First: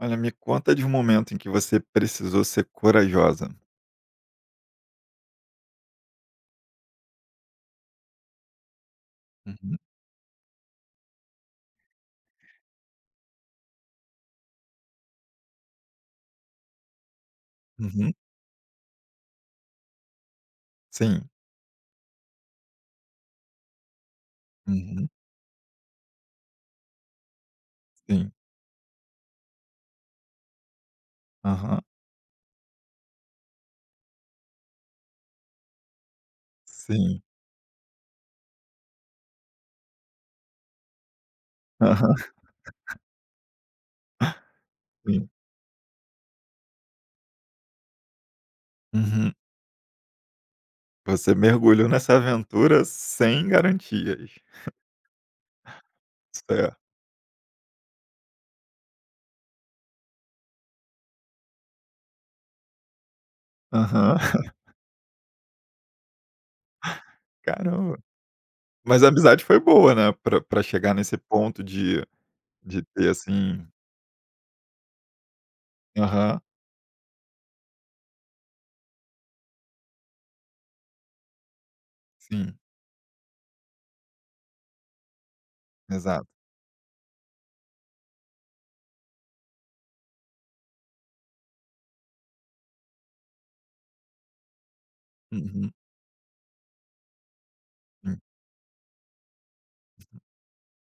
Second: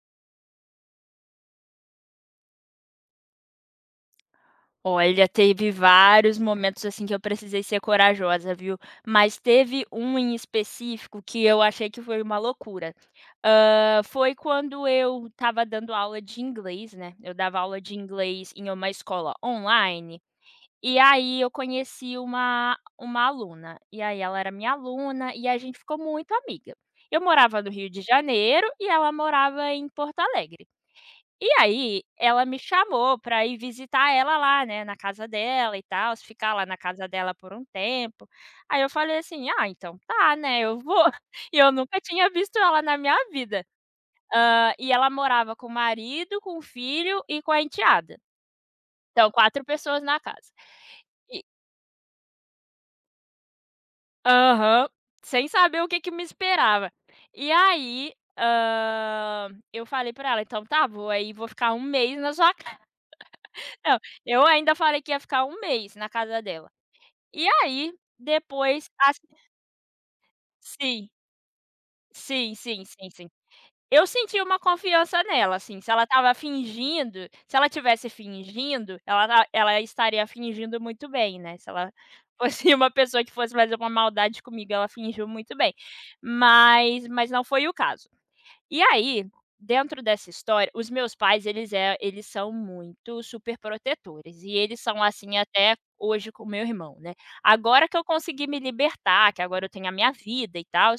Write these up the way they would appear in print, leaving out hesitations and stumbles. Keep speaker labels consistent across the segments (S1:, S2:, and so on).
S1: Olha, me conta de um momento em que você precisou ser corajosa.
S2: Olha, teve vários momentos, assim, que eu precisei ser corajosa, viu. Mas
S1: Uhum.
S2: teve um em específico que eu achei que foi uma loucura. Foi quando eu estava dando aula de inglês, né, eu dava aula de
S1: Uhum.
S2: inglês em uma escola online, e
S1: Sim.
S2: aí eu conheci uma aluna, e aí ela era minha
S1: Uhum.
S2: aluna e a gente ficou muito amiga. Eu morava no Rio de
S1: Sim.
S2: Janeiro e ela morava em Porto Alegre. E
S1: Aham.
S2: aí, ela me chamou pra ir visitar ela lá, né, na casa dela e tals, ficar lá na casa
S1: Sim.
S2: dela por um tempo. Aí eu falei assim: "Ah, então tá, né, eu vou". E eu nunca
S1: Aham.
S2: tinha visto ela na minha vida. E ela
S1: Sim.
S2: morava com o marido, com o filho e com a enteada. Então
S1: Uhum.
S2: 4 pessoas na casa.
S1: Você
S2: E
S1: mergulhou nessa aventura sem garantias.
S2: Aham. Sem saber o que que me
S1: Certo.
S2: esperava. E aí, eu falei pra ela: "Então tá, vou aí vou ficar um mês na sua". Não,
S1: Aham.
S2: eu ainda falei que ia ficar um mês na casa dela. E aí,
S1: Caramba.
S2: depois,
S1: Mas a
S2: assim.
S1: amizade foi boa, né, pra chegar
S2: Sim,
S1: nesse ponto de
S2: sim,
S1: de
S2: sim,
S1: ter
S2: sim, sim.
S1: assim.
S2: Eu senti uma confiança nela, assim, se ela estava
S1: Aham.
S2: fingindo se ela estivesse fingindo, ela estaria fingindo muito bem, né, se ela
S1: Sim.
S2: fosse uma pessoa que fosse fazer uma maldade comigo, ela fingiu muito bem.
S1: Exato.
S2: Mas não foi o caso. E aí, dentro dessa história, os meus pais eles são muito super protetores e eles são assim
S1: Uhum.
S2: até hoje com o meu irmão, né. Agora que eu
S1: Sim,
S2: consegui me libertar, que agora eu tenho a minha vida e tal,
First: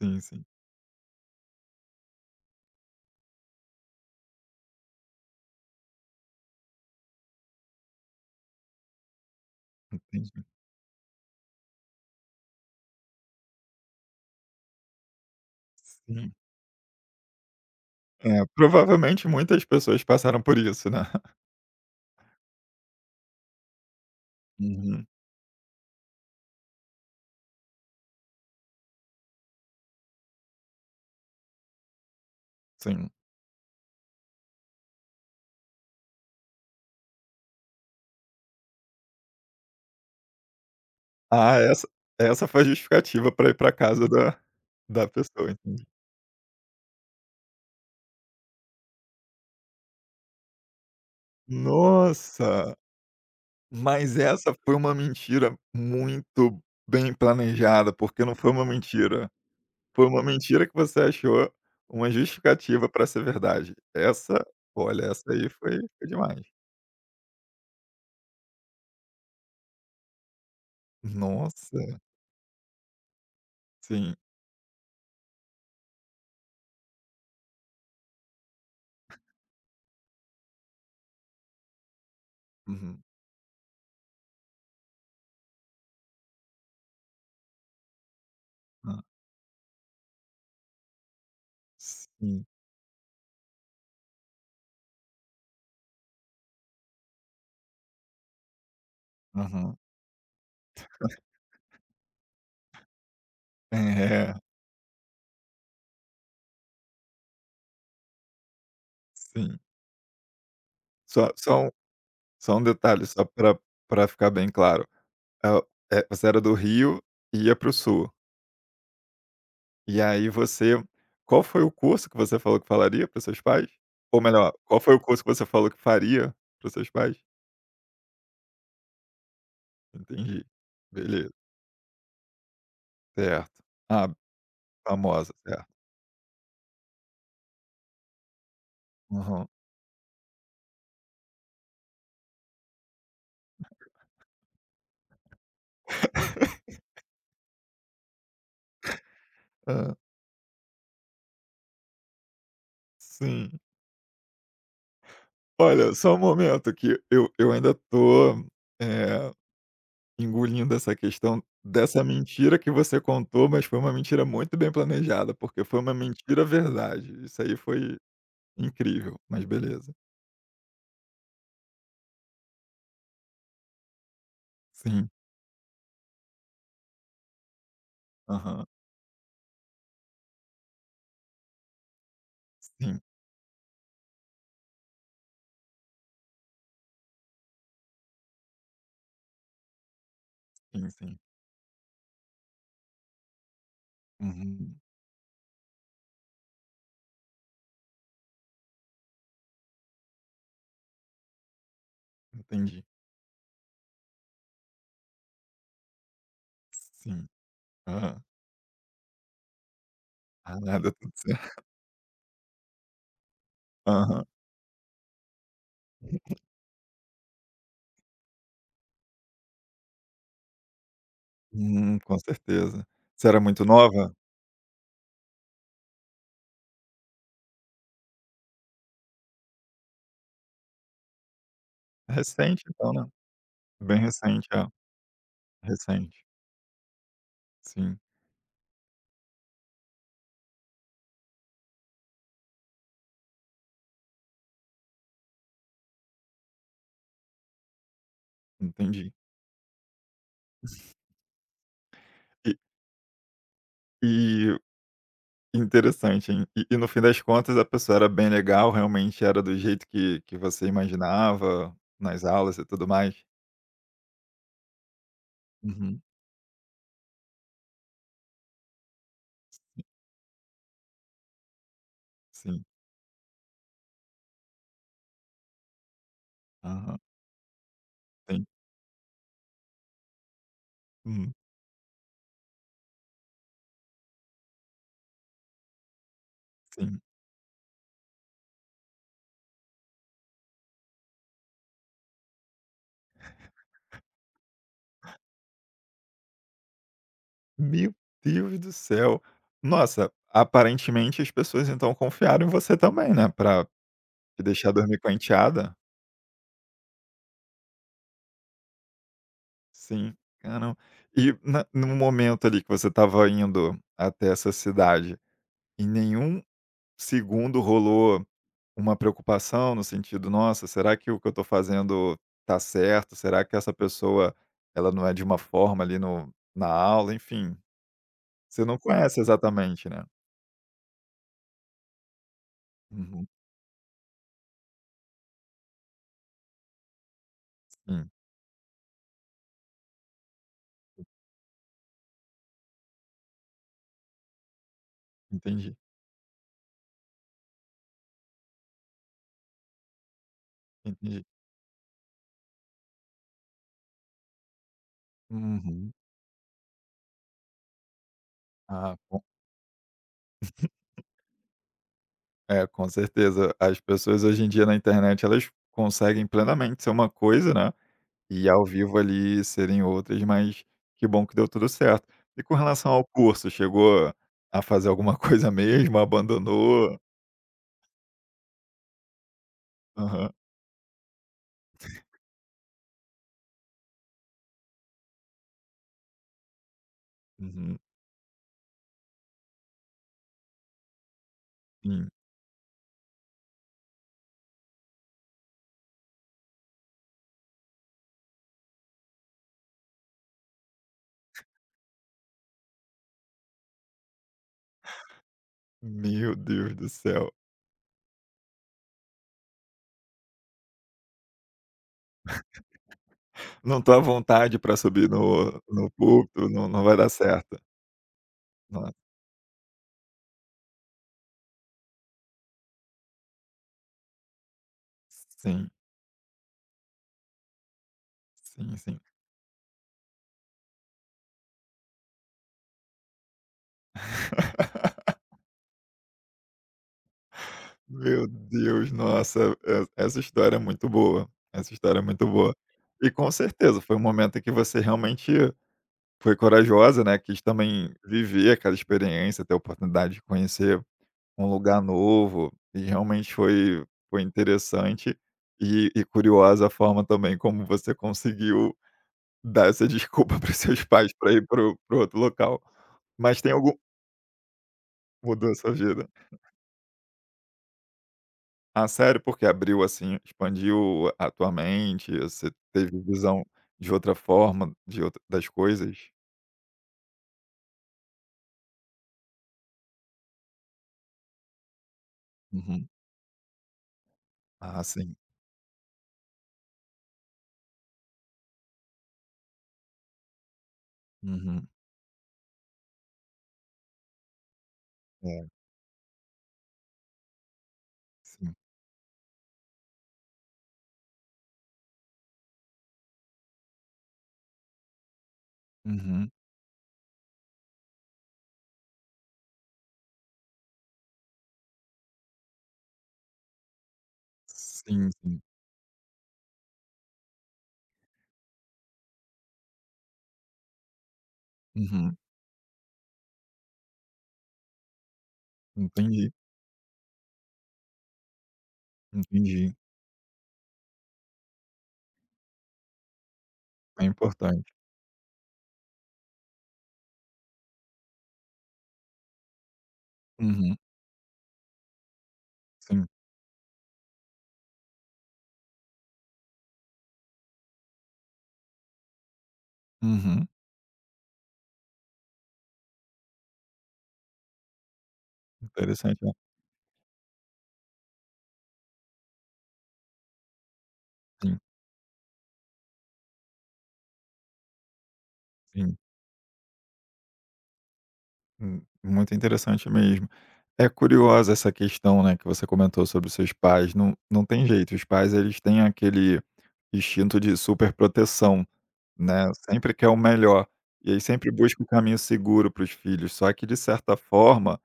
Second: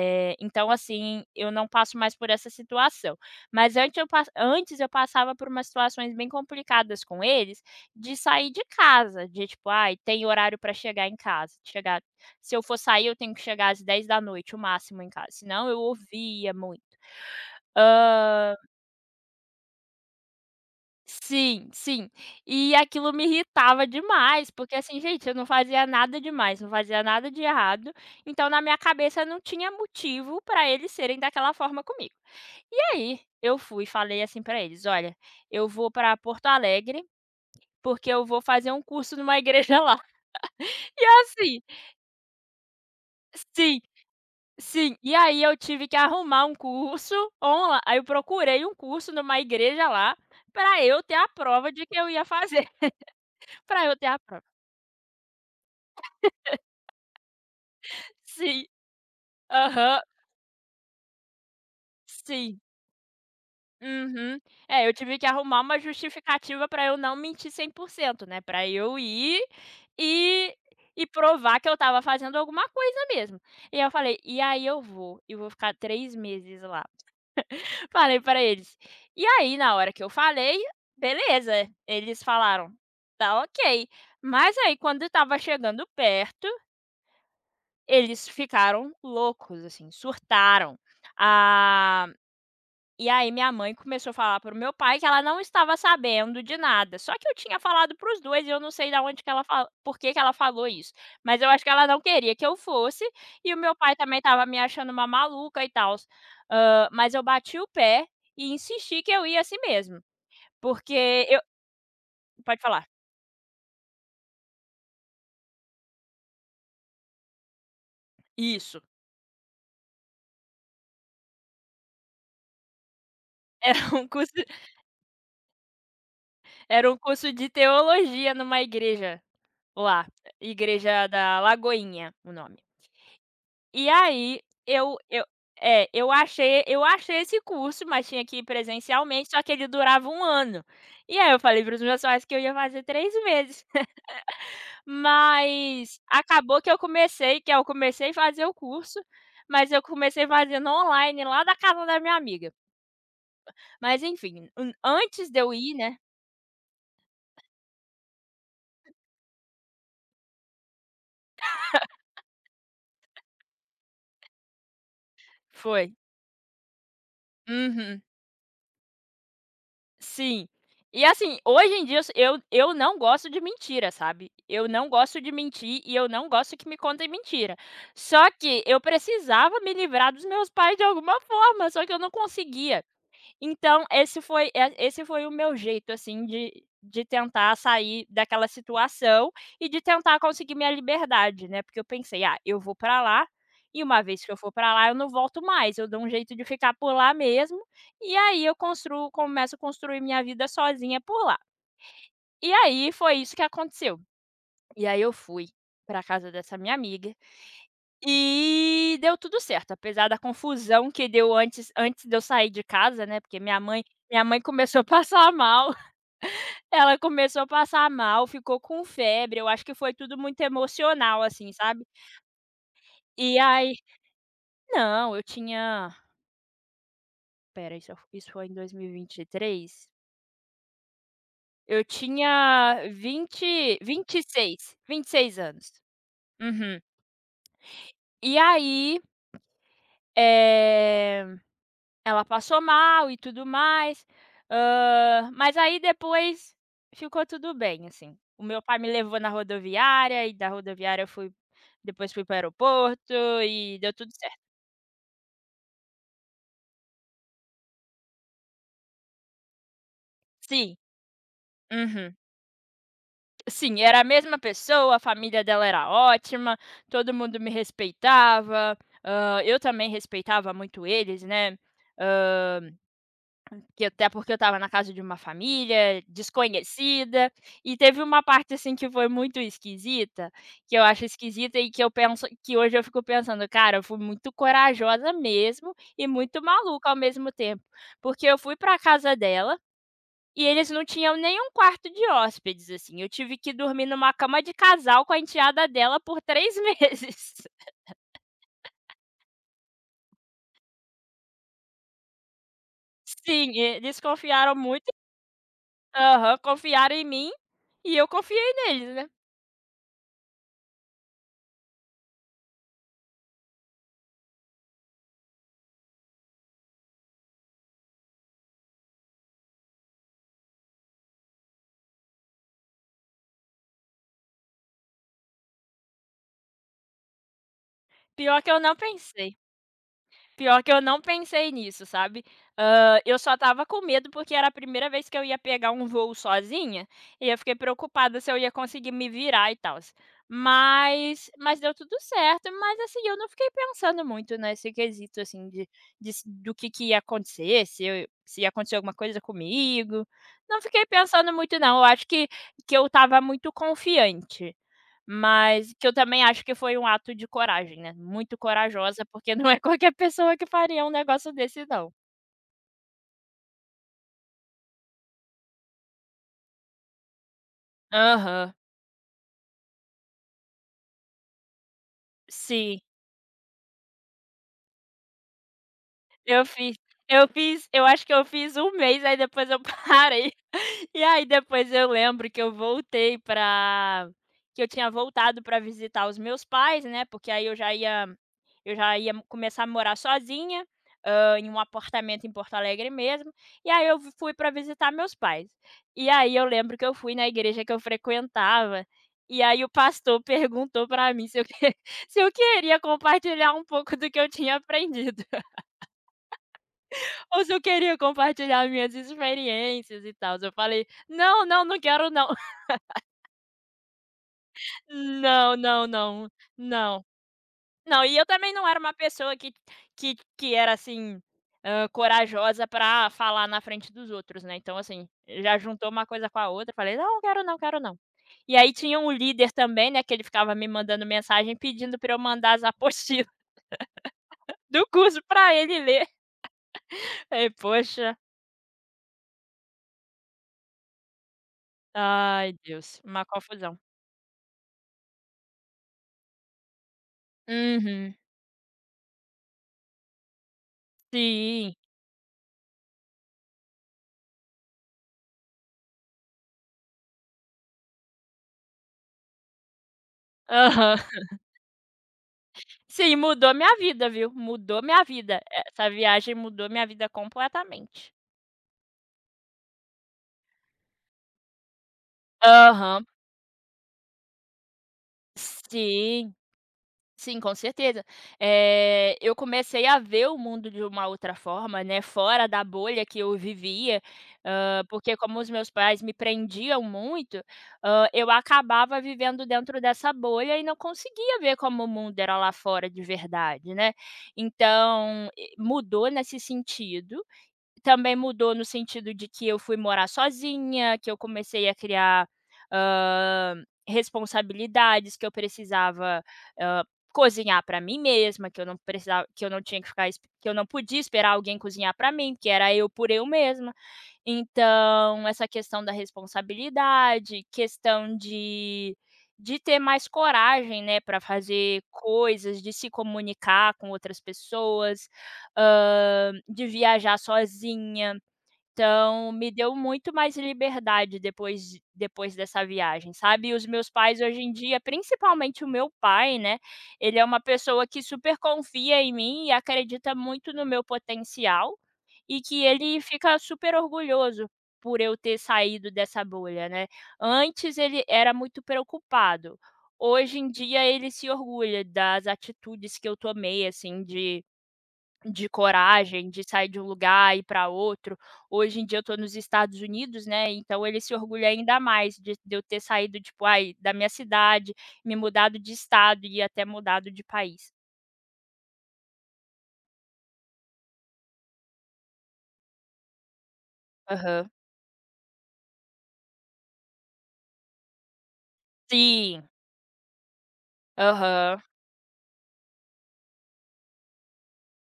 S1: sim, sim.
S2: então assim, eu não passo mais por essa situação. Mas antes eu passava por umas situações bem complicadas com eles, de sair de casa, de tipo: "Ai, tem
S1: Entendi.
S2: horário para chegar em casa, chegar. Se eu for sair eu tenho que chegar às 10 da noite o máximo em casa", senão eu
S1: Sim.
S2: ouvia muito.
S1: É,
S2: Hã,
S1: provavelmente muitas pessoas passaram por isso, né.
S2: sim, sim. E aquilo me irritava demais, porque assim,
S1: Uhum.
S2: gente, eu não fazia nada demais, não fazia nada de errado, então na minha cabeça não tinha motivo pra eles serem daquela forma comigo. E
S1: Sim.
S2: aí, eu fui e falei assim pra eles: "Olha, eu vou pra Porto Alegre, porque eu vou fazer um curso numa igreja lá". E
S1: Ah,
S2: assim.
S1: essa foi a justificativa para ir para
S2: Sim,
S1: casa da
S2: sim.
S1: da
S2: E aí
S1: pessoa,
S2: eu
S1: entendi.
S2: tive que arrumar um curso. Onla Aí eu procurei um curso numa igreja lá, pra eu ter a prova de que eu ia fazer.
S1: Nossa,
S2: Pra eu ter
S1: mas
S2: a prova.
S1: essa foi uma mentira muito bem planejada, porque não foi uma
S2: Sim.
S1: mentira,
S2: Aham.
S1: foi uma mentira que você achou uma
S2: Sim.
S1: justificativa para ser verdade.
S2: Uhum.
S1: Essa,
S2: É, eu
S1: olha,
S2: tive que
S1: essa aí
S2: arrumar
S1: foi
S2: uma
S1: foi demais.
S2: justificativa pra eu não mentir 100%, né, pra eu ir e e provar que eu
S1: Nossa.
S2: estava fazendo alguma coisa mesmo. E aí eu
S1: Sim.
S2: falei: "E aí eu vou e vou ficar 3 meses lá". Falei pra eles. E aí, na hora que eu falei, beleza, eles falaram:
S1: Uhum.
S2: "Tá ok". Mas aí quando estava chegando perto, eles ficaram
S1: Hã.
S2: loucos, assim, surtaram. Ah
S1: Sim.
S2: E aí minha mãe começou a falar pro meu pai que ela não estava sabendo de nada, só que eu tinha falado para os 2 e eu não sei da onde que ela fa
S1: Aham.
S2: por que que ela falou isso, mas eu acho que ela não queria que eu fosse, e o meu pai também
S1: É,
S2: estava me achando uma maluca e tal. Mas eu bati o pé e insisti que eu ia assim
S1: sim.
S2: mesmo, porque
S1: Só
S2: eu.
S1: só um só
S2: Pode
S1: um
S2: falar.
S1: detalhe, só para pra ficar bem claro. Ah, você era do Rio e ia para o Sul.
S2: Isso.
S1: E aí você Qual foi o curso que você falou que falaria para seus pais?
S2: Era um
S1: Ou
S2: curso.
S1: melhor, qual foi o curso que você falou que faria para
S2: Era
S1: seus
S2: um
S1: pais?
S2: curso de teologia numa igreja lá,
S1: Entendi.
S2: Igreja
S1: Beleza,
S2: da Lagoinha, o nome.
S1: certo.
S2: E
S1: Ah,
S2: aí eu
S1: famosa, certo.
S2: É, eu achei esse curso, mas tinha que ir presencialmente, só
S1: Aham.
S2: que ele durava um ano. E aí eu falei para os meus pais que eu ia fazer 3 meses, mas acabou que eu comecei a fazer o curso, mas eu
S1: Hã,
S2: comecei fazendo online lá da casa da minha amiga.
S1: sim.
S2: Mas enfim, an antes de eu ir,
S1: Olha,
S2: né.
S1: só um momento que eu ainda tô, eh, engolindo essa questão dessa mentira que você contou, mas foi uma mentira muito bem planejada, porque foi uma
S2: Foi.
S1: mentira verdade. Isso aí foi
S2: Uhum.
S1: incrível, mas beleza.
S2: Sim. E assim, hoje em dia eu não gosto de mentira, sabe. Eu não
S1: Sim.
S2: gosto de mentir e eu não gosto que me contem mentira. Só que
S1: Aham.
S2: eu precisava me livrar dos meus pais de alguma forma, só que eu não conseguia.
S1: Sim,
S2: Então esse foi o meu jeito, assim, de tentar sair daquela situação e de tentar conseguir minha
S1: sim, sim.
S2: liberdade, né, porque eu pensei: "Ah, eu vou pra lá e uma vez que eu for pra
S1: Uhum.
S2: lá eu não volto mais, eu dou um jeito de ficar por lá mesmo, e aí eu construo começo a construir minha vida sozinha por lá". E
S1: Entendi.
S2: aí foi isso que aconteceu. E aí eu fui pra casa dessa minha amiga
S1: Sim. Aham.
S2: e deu tudo certo, apesar da
S1: Ah,
S2: confusão
S1: nada
S2: que
S1: tudo
S2: deu
S1: certo.
S2: antes de eu sair de casa, né, porque minha mãe minha
S1: Aham.
S2: mãe começou a passar mal, ela começou a passar mal, ficou com febre, eu acho que foi tudo muito emocional, assim, sabe.
S1: Com certeza. Você
S2: E
S1: era muito
S2: aí.
S1: nova?
S2: Não, eu tinha. Espera, isso foi em dois mil e vinte e três. Eu
S1: Recente
S2: tinha
S1: então, né. Bem recente, é.
S2: 26 anos.
S1: Recente.
S2: Uhum.
S1: Sim,
S2: E aí, eh ela passou mal e tudo mais, mas aí depois ficou tudo bem, assim. O meu pai me
S1: entendi.
S2: levou na rodoviária e da rodoviária eu fui. Depois fui para o
S1: E
S2: aeroporto e deu tudo certo.
S1: e interessante, hein. E no fim das contas a pessoa era bem legal, realmente era do jeito que você
S2: Sim,
S1: imaginava
S2: uhum.
S1: nas aulas e tudo mais?
S2: Sim, era a mesma pessoa, a família dela era
S1: Uhum.
S2: ótima, todo mundo me respeitava, eu também respeitava muito eles, né. hã
S1: Sim.
S2: Que até porque eu estava na casa de uma família
S1: Aham.
S2: desconhecida, e teve uma
S1: Sim.
S2: parte, assim, que foi muito esquisita, que eu acho
S1: Hum,
S2: esquisita e que eu penso que hoje eu fico pensando: "Cara, eu fui muito corajosa mesmo e muito maluca ao
S1: sim.
S2: mesmo tempo", porque eu fui pra casa dela e eles não tinham nenhum quarto de hóspedes, assim, eu tive que dormir numa cama de casal com a enteada dela por três meses.
S1: Meu Deus do céu. Nossa, aparentemente as pessoas então confiaram em você também, né,
S2: Sim,
S1: pra
S2: eles
S1: te
S2: confiaram
S1: deixar
S2: muito.
S1: dormir com a enteada.
S2: Aham, confiaram em mim e eu confiei neles, né.
S1: Sim, caramba. E na no momento ali que você estava indo até essa cidade, em nenhum segundo rolou uma preocupação no sentido: "Nossa, será que o que eu estou fazendo tá certo? Será que essa pessoa, ela não é de uma forma ali no na aula?" Enfim,
S2: Pior que eu
S1: você
S2: não
S1: não conhece
S2: pensei.
S1: exatamente, né.
S2: Pior que eu não pensei nisso, sabe. Eu
S1: Uhum,
S2: só tava com medo, porque era a primeira vez que eu ia pegar um voo sozinha, e eu fiquei
S1: sim,
S2: preocupada se eu ia conseguir me virar e tal. Mas deu tudo certo, mas, assim, eu não fiquei pensando muito nesse quesito, assim, de
S1: entendi,
S2: se do que ia acontecer, se eu se ia acontecer alguma coisa comigo. Não fiquei
S1: entendi.
S2: pensando muito não, eu acho que eu estava muito confiante. Mas que eu
S1: Uhum.
S2: também acho que foi um ato de coragem, né, muito
S1: Ah,
S2: corajosa, porque não é qualquer pessoa que faria um negócio desse não.
S1: com certeza. As pessoas hoje em dia na internet, elas conseguem plenamente ser uma coisa, né, e
S2: Aham,
S1: ao vivo ali serem outras, mas que bom que deu tudo certo. E com
S2: sim,
S1: relação ao curso, chegou a fazer alguma coisa mesmo,
S2: eu fiz
S1: abandonou?
S2: eu acho que eu fiz um mês, aí depois eu parei.
S1: Aham.
S2: E aí depois eu lembro que eu voltei pra. Que eu tinha voltado pra visitar os meus pais, né, porque aí eu já
S1: Uhum.
S2: ia eu já ia começar a morar sozinha, em um
S1: Sim.
S2: apartamento em Porto Alegre mesmo, e aí eu fui pra visitar meus pais. E aí eu lembro que eu fui na igreja que eu frequentava, e aí o pastor perguntou pra mim se eu que se eu queria compartilhar um pouco do que eu tinha aprendido,
S1: Meu Deus do céu.
S2: ou se eu queria compartilhar minhas experiências e tals. Eu falei: "Não, não, não quero não".
S1: Não tô à vontade para subir no
S2: Não, não,
S1: no
S2: não,
S1: púlpito, não, não vai
S2: não.
S1: dar certo.
S2: Não, e eu também não era uma
S1: Nossa.
S2: pessoa que era, assim, corajosa pra falar na frente dos outros, né, então, assim, já
S1: Sim,
S2: juntou uma coisa com a outra, falei: "Não, quero não, quero não". E aí
S1: sim,
S2: tinha
S1: sim.
S2: um líder também, né, que ele ficava me mandando mensagem pedindo pra eu mandar as apostilas do curso pra ele ler. Aí, poxa,
S1: Meu Deus, nossa, e essa história é muito boa, essa história é muito
S2: ai
S1: boa.
S2: Deus,
S1: E
S2: uma
S1: com
S2: confusão.
S1: certeza foi um momento em que você realmente foi corajosa, né, quis também
S2: Uhum.
S1: viver aquela experiência, ter a oportunidade de conhecer um
S2: Sim.
S1: lugar novo, e realmente foi interessante e curiosa a forma também como você conseguiu dar essa desculpa para seus
S2: Aham.
S1: pais para ir para outro local.
S2: Sim,
S1: Mas tem
S2: mudou
S1: algum
S2: minha vida, viu, mudou minha vida.
S1: mudou a sua
S2: Essa
S1: vida?
S2: viagem mudou minha vida completamente.
S1: Ah, sério? Porque abriu, assim, expandiu a tua mente, você teve
S2: Aham.
S1: visão de outra forma, de outra das coisas?
S2: Sim, sim, com certeza. Eu comecei a ver o mundo de uma outra forma, né, fora da
S1: Uhum.
S2: bolha que eu vivia,
S1: Ah, sim.
S2: porque como os meus pais me prendiam muito, eu acabava vivendo dentro dessa bolha e não conseguia ver
S1: Uhum.
S2: como o mundo era lá fora de verdade, né. Então,
S1: É,
S2: e mudou nesse sentido. Também mudou
S1: sim.
S2: no sentido de que eu fui morar sozinha, que eu comecei a criar, hã, responsabilidades, que eu precisava,
S1: Uhum.
S2: hã, cozinhar para mim mesma, que eu não precisava que eu não tinha que ficar esp que eu não podia esperar alguém cozinhar para mim, que era eu por eu mesma.
S1: Sim,
S2: Então,
S1: sim.
S2: essa questão da responsabilidade, questão de ter mais coragem, né, para fazer
S1: Uhum.
S2: coisas, de se comunicar com outras pessoas,
S1: Entendi,
S2: de viajar sozinha. Então, me
S1: entendi.
S2: deu muito mais liberdade depois dessa viagem, sabe. E os meus
S1: É
S2: pais hoje em
S1: importante.
S2: dia, principalmente o meu pai, né, ele é uma pessoa que super confia em mim e acredita muito no
S1: Uhum.
S2: meu potencial, e que ele
S1: Sim.
S2: fica super orgulhoso por eu ter saído dessa bolha, né. Antes ele era muito preocupado, hoje
S1: Uhum.
S2: em dia ele se orgulha das atitudes que eu tomei, assim, de
S1: Interessante,
S2: coragem,
S1: né.
S2: de sair de um lugar e ir para outro. Hoje em dia eu estou nos Estados Unidos, né, então ele se orgulha
S1: Sim,
S2: ainda mais de eu ter saído, tipo, ai, da minha cidade, me mudado de
S1: sim.
S2: estado e até mudado de país.
S1: Muito interessante mesmo. É curiosa essa questão, né, que você comentou sobre os seus pais, não, não
S2: Aham.
S1: tem jeito, os pais eles têm aquele instinto de superproteção.
S2: Sim.
S1: Né, sempre quer o melhor. E aí sempre
S2: Aham.
S1: busca o caminho seguro para os filhos, só que de certa forma,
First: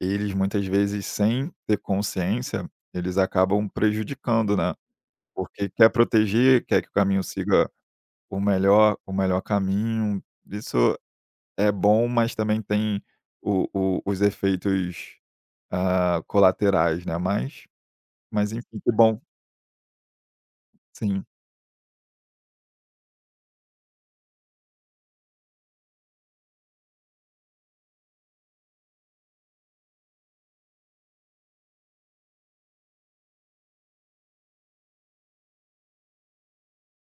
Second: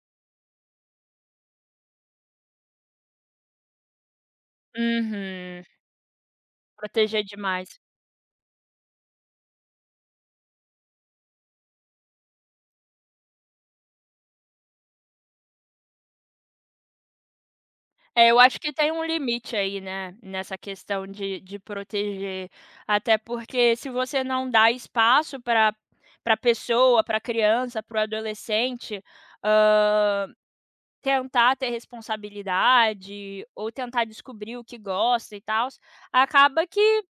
S1: eles muitas vezes sem ter consciência, eles acabam prejudicando, né,
S2: Uhum.
S1: porque quer proteger, quer que o
S2: Proteger
S1: caminho siga
S2: demais.
S1: o melhor caminho. Isso é bom, mas também tem o os efeitos, ah, colaterais, né, mas
S2: É, eu
S1: mas
S2: acho que
S1: enfim,
S2: tem
S1: que
S2: um
S1: bom.
S2: limite aí, né, nessa questão
S1: Sim,
S2: de proteger. Até porque se você não dá espaço para pessoa, para criança, para o adolescente, hã tentar ter responsabilidade, ou tentar descobrir o que gosta e tal acaba que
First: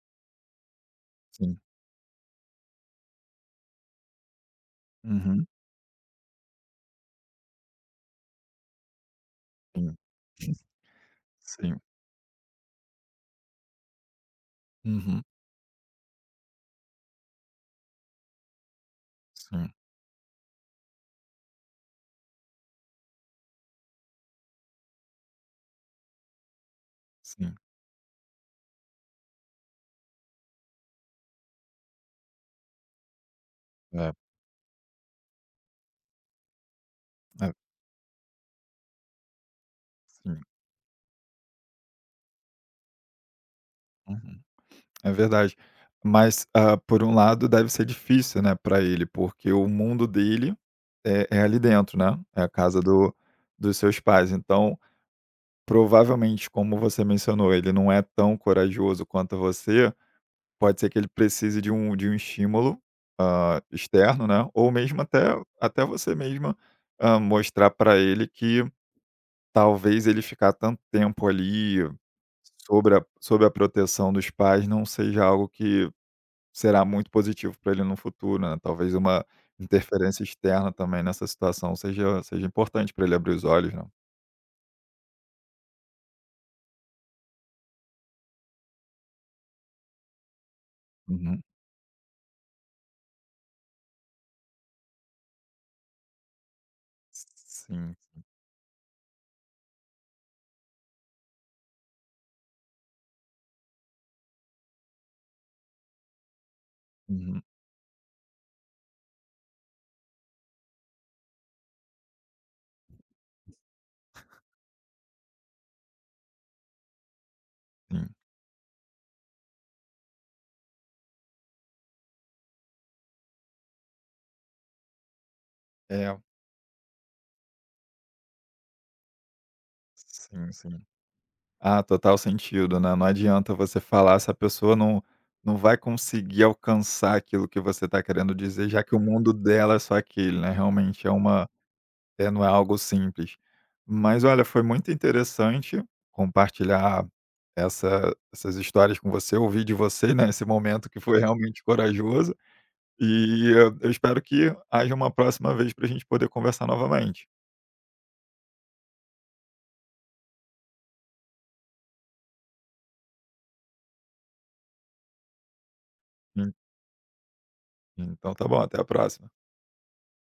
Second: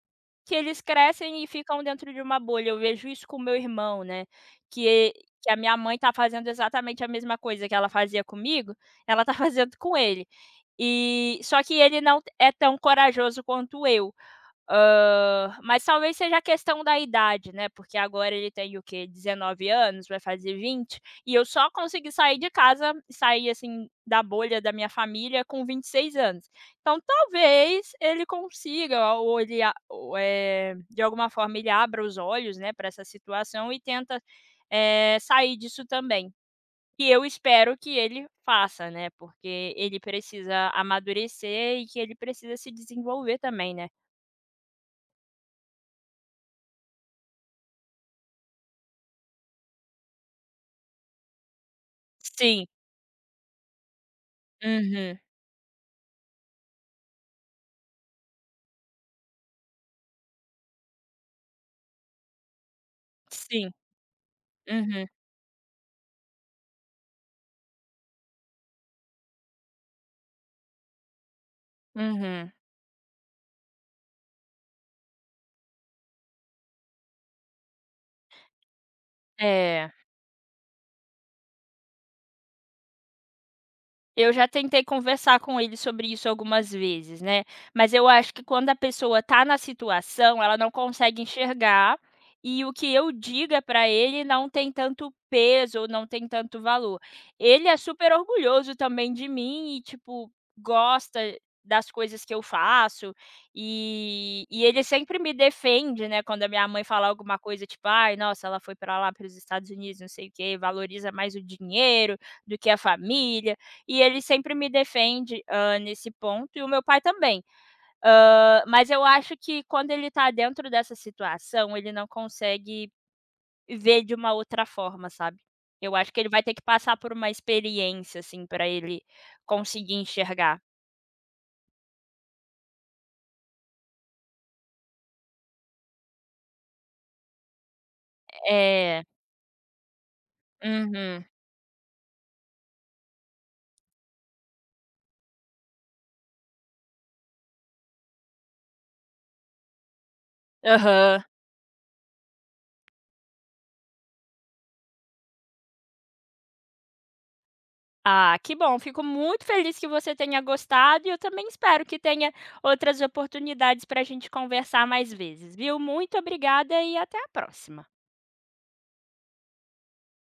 S2: que eles crescem e
S1: sim.
S2: ficam dentro de uma bolha. Eu vejo isso com meu irmão, né, que
S1: Uhum,
S2: que a minha mãe tá fazendo exatamente a mesma coisa que ela fazia comigo, ela tá fazendo com
S1: sim.
S2: ele. E só que
S1: Sim.
S2: ele não é tão corajoso quanto eu.
S1: Uhum.
S2: Mas talvez seja a questão da idade, né, porque agora ele tem o quê, dezenove
S1: Sim,
S2: anos, vai fazer 20 e eu só consegui sair de casa, sair, assim, da bolha da minha família com 26 anos. Então
S1: sim.
S2: talvez ele consiga ou ele a ou, de alguma forma ele abra os olhos, né, para essa situação e
S1: É,
S2: tenta, sair disso também. E eu
S1: é
S2: espero que ele faça, né, porque ele
S1: Sim,
S2: precisa amadurecer e que ele precisa se desenvolver também, né.
S1: uhum, é verdade. Mas, ah, por um lado deve ser difícil, né, para ele, porque o mundo dele é ali dentro, né, é a
S2: Sim.
S1: casa do dos seus pais. Então,
S2: Uhum.
S1: provavelmente, como você mencionou, ele não é tão corajoso quanto você, pode ser que ele precise de um estímulo,
S2: Sim.
S1: externo, né, ou mesmo
S2: Uhum,
S1: até você mesma, mostrar para ele que. Talvez ele ficar tanto tempo ali
S2: uhum.
S1: sob a proteção dos pais não seja algo que será muito positivo para ele no futuro, né. Talvez uma
S2: É,
S1: interferência externa também nessa situação seja importante para ele abrir os olhos, né.
S2: eu já tentei conversar com ele sobre isso algumas vezes, né, mas eu acho que quando a pessoa tá na situação, ela não consegue
S1: Uhum.
S2: enxergar, e o que eu diga para ele não tem tanto peso ou não tem tanto valor. Ele é
S1: Sim,
S2: super orgulhoso também de mim e, tipo, gosta das coisas que eu faço, e ele sempre me defende, né, quando a minha mãe fala alguma
S1: uhum,
S2: coisa, tipo: "Ai, nossa, ela foi para lá, para os Estados Unidos, não sei o quê, valoriza mais o dinheiro do que a família". E ele sempre me defende, nesse ponto e o meu pai também.
S1: sim.
S2: Mas eu acho que quando ele tá dentro dessa situação, ele não consegue ver de uma outra forma, sabe. Eu acho
S1: É,
S2: que ele vai ter que passar por uma experiência, assim, para ele conseguir
S1: sim,
S2: enxergar.
S1: sim. Ah, total sentido, né. Não adianta você falar se a pessoa não vai conseguir alcançar aquilo que você está querendo dizer, já que o
S2: É.
S1: mundo dela é só aquele, né. Realmente é
S2: Uhum.
S1: uma. É, não é algo simples. Mas olha, foi muito interessante compartilhar essas histórias com você, ouvir de você, nesse momento que foi
S2: Aham.
S1: realmente corajoso, e eu espero que haja uma próxima vez para a gente poder conversar novamente.
S2: Ah, que bom, fico muito feliz que você tenha gostado e eu também espero que tenha outras oportunidades para a gente conversar mais vezes, viu. Muito
S1: En
S2: obrigada e até a próxima.
S1: então tá bom, até a próxima.